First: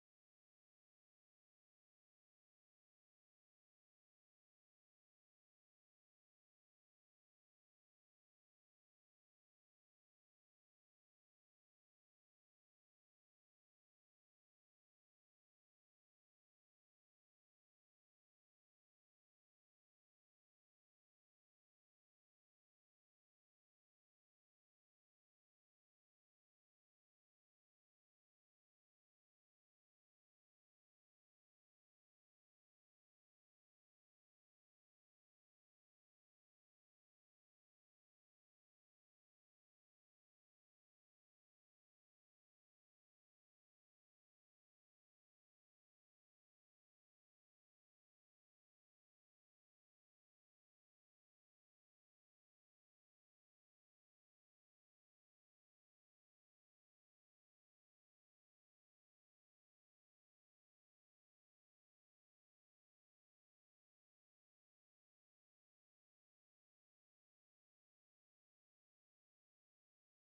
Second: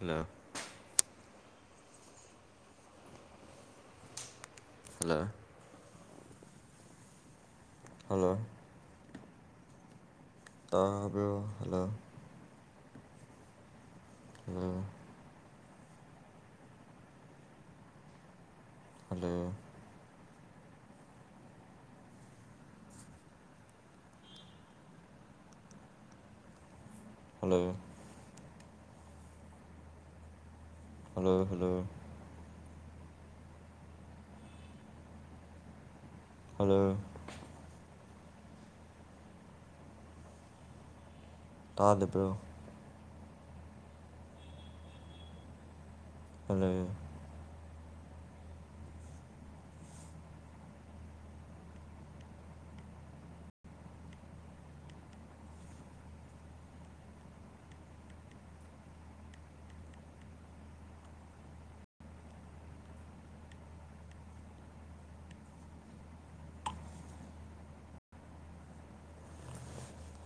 hello hello hello ꯇꯥꯕ꯭ꯔꯥ hello ꯑ hello hello hello hello hello ꯇꯥꯗꯕ꯭ꯔꯣ ꯍꯜꯂꯣ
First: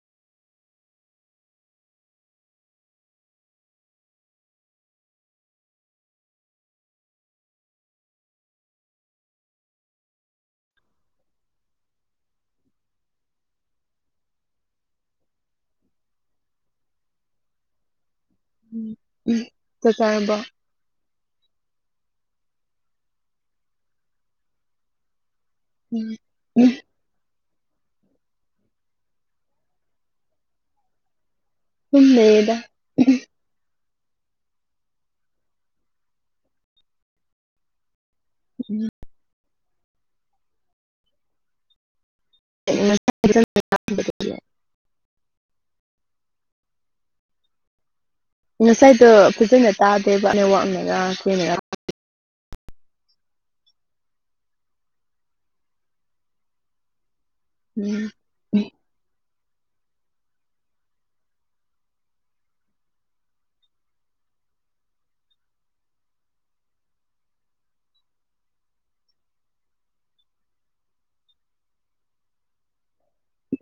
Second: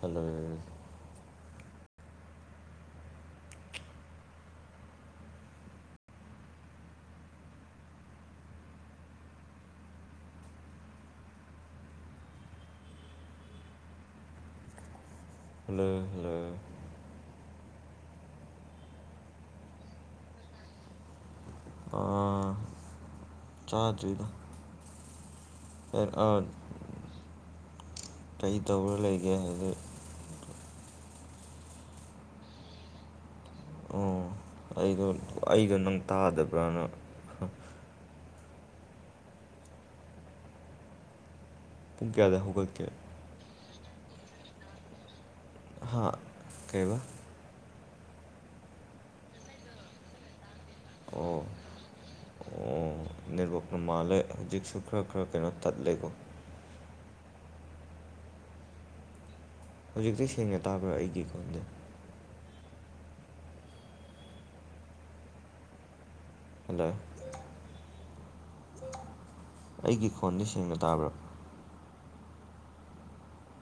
ꯍꯜꯂꯣ ꯍꯜꯂ ꯍꯜꯂ ꯎꯝ ꯆꯥꯛ ꯆꯥꯔꯕꯣ ꯑꯥ ꯆꯥꯗ꯭ꯔꯤꯗ ꯑꯦ ꯎꯝ ꯑꯥꯠ ꯎꯝ ꯀꯩ ꯇꯧꯔꯥ ꯂꯩꯒꯦ ꯍꯧꯖꯤꯛ ꯁꯨꯝ ꯂꯩꯌꯦꯗ ꯎꯝꯎꯝ ꯑꯣ ꯑꯩꯗꯣ ꯑꯩꯗꯣ ꯅꯪ ꯇꯥꯗꯕ꯭ꯔꯅ ꯎꯝ ꯄꯨꯡ ꯀꯌꯥꯗ ꯍꯧꯒꯠꯀꯦ [inaudible] ꯍꯥꯥ ꯀꯩꯕ ꯉꯁꯥꯏꯗꯣ ꯐꯖꯅ ꯇꯥꯗꯦꯕ ꯅꯦꯠꯋꯥꯛꯅ ꯔꯥ ꯑꯣ ꯀꯔꯤꯅꯥꯔ ꯑꯣ ꯅꯦꯠꯋꯛꯅ ꯃꯥꯜꯂꯦ ꯍꯧꯖꯤꯛꯁꯨ ꯈꯔ ꯈꯔ ꯀꯩꯅꯣ ꯇꯠꯂꯦꯀꯣ ꯎꯝ ꯍꯧꯖꯤꯛꯇꯤ ꯁꯦꯡꯅ ꯇꯥꯕ꯭ꯔꯥ ꯑꯩꯒꯤ ꯈꯣꯟ [unintelligible] ꯍꯜꯂꯣ ꯑꯩꯒꯤ ꯈꯣꯟꯗꯤ ꯁꯦꯡꯅ ꯇꯥꯕ꯭ꯔ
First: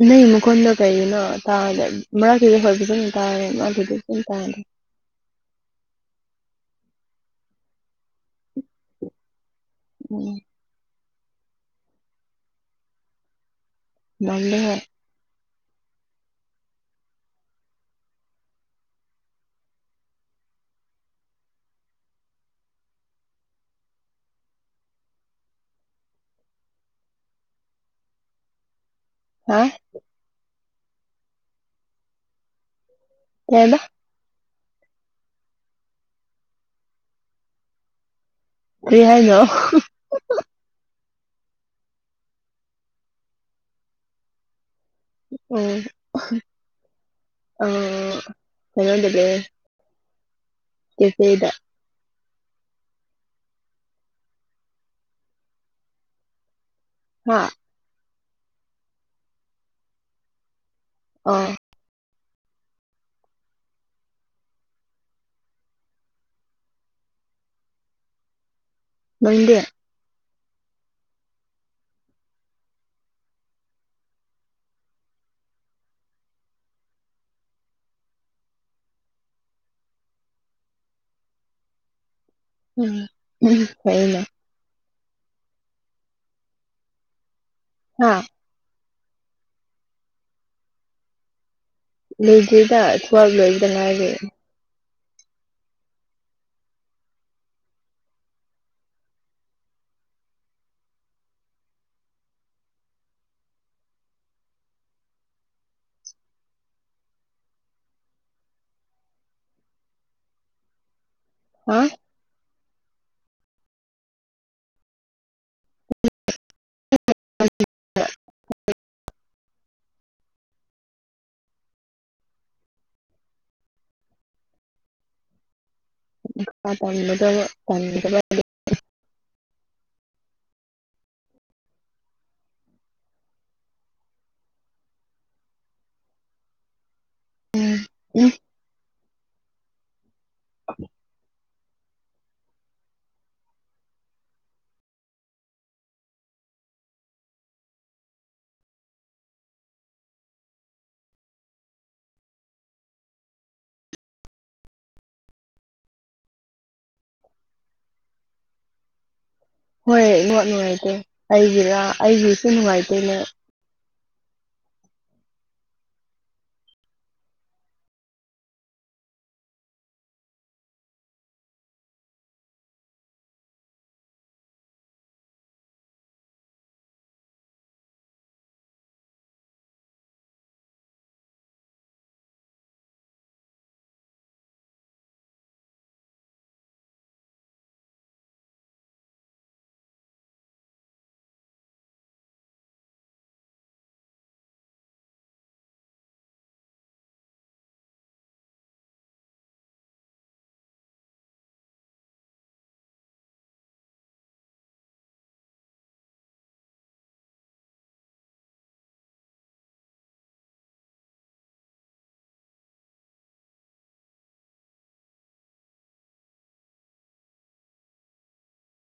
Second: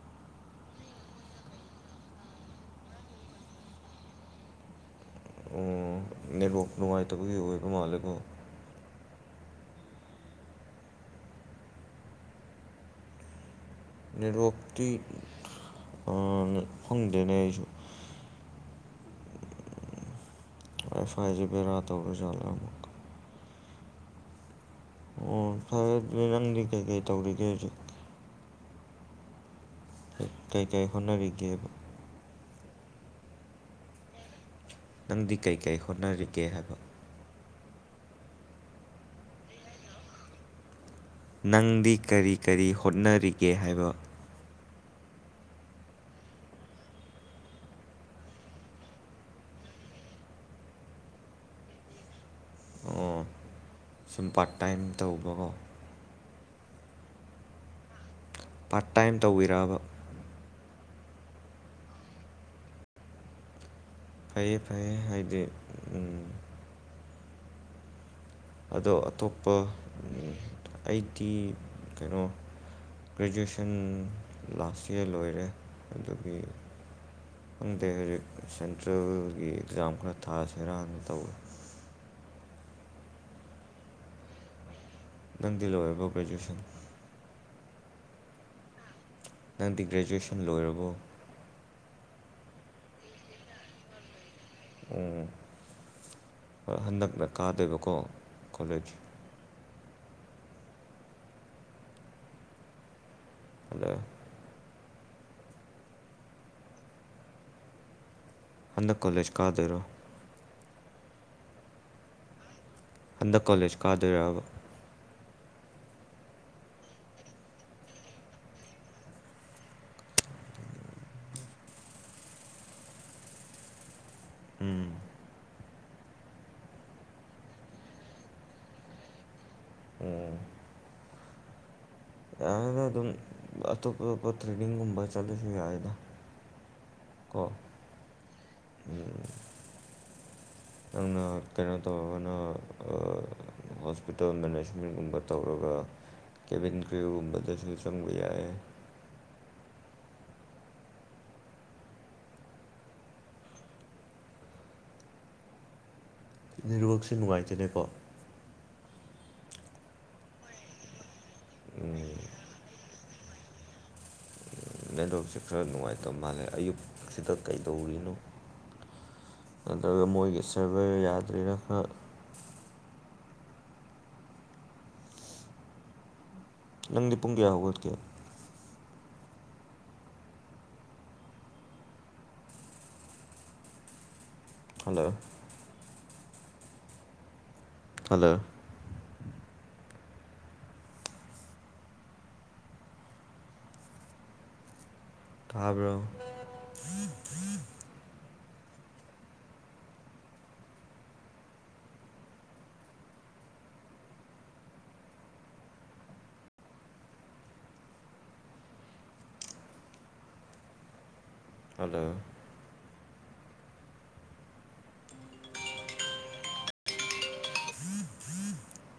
ꯅꯪ ꯃꯈꯣꯟꯗꯣ ꯀꯔꯤꯒꯤꯅꯣ ꯇꯥꯗꯦꯝ ꯃꯔꯛꯇꯨꯗ ꯍꯣꯏ [unintelligible] ꯇꯥꯔꯦ ꯃꯔꯛꯇꯨꯗ [unintelligible] ꯇꯥꯔꯦ ꯑꯣ ꯅꯦꯠꯋꯛ ꯅꯨꯡꯉꯥꯏꯇꯕꯒꯤ ꯑꯣꯏꯕ ꯃꯥꯜꯂꯦꯀꯣ ꯎꯝ ꯃꯥꯜꯂꯦ ꯍꯣꯏ ꯅꯦꯠꯋꯥꯛꯇꯤ ꯑꯅ ꯈꯪꯗꯦꯅꯦ ꯑꯩꯁꯨ ꯑꯁꯋꯥꯏ ꯖꯤ ꯕꯦꯔꯥ ꯇꯧꯒ꯭ꯔꯖꯥꯠꯂ ꯑꯃꯣꯛ ꯑꯣ ꯐꯔꯦ ꯑꯗꯨꯗꯤ ꯅꯪꯗꯤ ꯀꯩꯀꯩ ꯇꯧꯔꯤꯒꯦ ꯍꯖꯤꯛ ꯍꯥ ꯀꯩ ꯀꯩ ꯍꯣꯠꯅꯔꯤꯒꯦꯕ ꯀꯩꯕ ꯅꯪꯗꯤ ꯀꯩ ꯀꯩ ꯍꯣꯠꯅꯔꯤꯒꯦ ꯍꯥꯏꯕ ꯀ꯭ꯔꯤ ꯍꯥꯏꯅꯣ ꯅꯪꯗꯤ ꯀꯔꯤ ꯀꯔꯤ ꯍꯣꯠꯅꯔꯤꯒꯦ ꯍꯥꯏꯕ ꯎꯝ ꯑꯍ ꯑ ꯀꯩꯅꯣꯗ ꯂꯩꯌꯦ ꯀꯦꯐꯦꯗꯥ ꯑꯣ ꯁꯨꯝ ꯄꯥꯔꯠ ꯇꯥꯏꯝ ꯇꯧꯕꯒꯣ ꯍꯥ ꯄꯥꯔꯠ ꯇꯥꯏꯝ ꯇꯧꯋꯤꯔꯕ ꯑꯣ ꯐꯩꯩꯌꯦ ꯐꯩꯩꯌꯦ ꯍꯥꯏꯗꯤ ꯎꯝ ꯑꯗꯣ ꯑꯇꯣꯞꯄ ꯅꯪꯗꯤ ꯑꯩꯗꯤ ꯀꯩꯅꯣ ꯒ꯭ꯔꯦꯖꯨꯑꯦꯁꯟ ꯂꯥꯁ ꯏꯌ꯭ꯔ ꯂꯣꯏꯔꯦ ꯑꯗꯨꯒꯤ ꯈꯪꯗꯦ ꯍꯧꯖꯤꯛ ꯁꯦꯟꯇ꯭ꯔꯦꯜꯒꯤ ꯑꯦꯛꯖꯥꯝ ꯈꯔ ꯊꯥꯁꯤꯔꯥꯅ ꯇꯧꯋꯦ ꯎꯝ ꯍꯨꯝ ꯐꯥꯌꯦꯅꯦ ꯅꯪꯗꯤ ꯂꯣꯏꯔꯕꯣ ꯒ꯭ꯔꯦꯖꯨꯑꯦꯁꯟ ꯍꯥ ꯅꯪꯗꯤ ꯒ꯭ꯔꯦꯖꯨꯑꯦꯁꯟ ꯂꯣꯏꯔꯕꯣ ꯂꯣꯏꯗ꯭ꯔꯤꯗ ꯇꯨ꯭ꯋꯦꯐ ꯂꯣꯏꯕꯗ ꯉꯥꯏꯔꯤ ꯑꯣ ꯍꯣꯏ ꯍꯟꯗꯛꯅ ꯀꯥꯗꯣꯏꯕꯀꯣ ꯀꯣꯂꯦꯖ ꯍꯜꯂꯣ ꯍꯟꯗꯛ ꯀꯣꯂꯦꯖ ꯀꯗꯣꯏꯔꯣ ꯍꯥ ꯍꯟꯗꯛ ꯀꯣꯂꯦꯖ ꯀꯥꯗꯣꯏꯔꯕ [inaudible] ꯎꯝ ꯃꯈꯥ ꯇꯝꯕꯗꯣ ꯇꯟꯈ꯭ꯔꯕ ꯑꯣ ꯌꯥꯔꯦꯗ ꯑꯗꯨꯝ ꯑꯇꯣꯞ ꯑꯇꯣꯞꯄ ꯇ꯭ꯔꯦꯅꯤꯡꯒꯨꯝꯕ ꯆꯠꯂꯁꯨ ꯌꯥꯏꯗ ꯀꯣ ꯎꯝ ꯎꯝ ꯅꯪꯅ ꯀꯩꯅꯣ ꯇꯧꯔꯒꯅꯥ ꯑꯥ ꯍꯣꯁꯄꯤꯇꯥꯜ ꯃꯦꯅꯦꯖꯃꯦꯟꯒꯨꯝꯕ ꯇꯧꯔꯒ ꯀꯦꯕꯤꯟ ꯀ꯭ꯌꯨꯒꯨꯝꯕꯗꯁꯨ ꯆꯪꯕ ꯌꯥꯌꯦ ꯅꯦꯠꯋꯥ꯭ꯔꯛꯁꯦ ꯅꯨꯡꯉꯥꯏꯇꯦꯅꯦꯀꯣ ꯍꯣꯏ ꯋꯥ꯭ꯔꯛ ꯅꯨꯡꯉꯥꯏꯇꯦ ꯑꯩꯒꯤꯔ ꯑꯩꯒꯤꯁꯨ ꯅꯨꯡꯉꯥꯏꯇꯦ ꯅꯦꯠ ꯅꯦꯠꯋꯥ꯭ꯔꯛꯁꯦ ꯈꯔ ꯅꯨꯡꯉꯥꯏꯇ ꯃꯥꯜꯂꯦ ꯑꯌꯨꯛꯁꯤꯗ ꯀꯩꯗꯧꯔꯤꯅꯣ ꯅꯠꯇ꯭ꯔꯒ ꯃꯣꯏꯒꯤ ꯁꯔꯚꯔ ꯌꯥꯗ꯭ꯔꯤꯔ ꯈꯔ ꯅꯪꯗꯤ ꯄꯨꯡ ꯀꯌꯥ ꯍꯧꯒꯠꯀꯦ ꯍꯜꯂꯣ ꯍꯜꯂꯣ ꯇꯥꯕ꯭ꯔꯣ ꯍꯜꯂꯣ [unintelligible]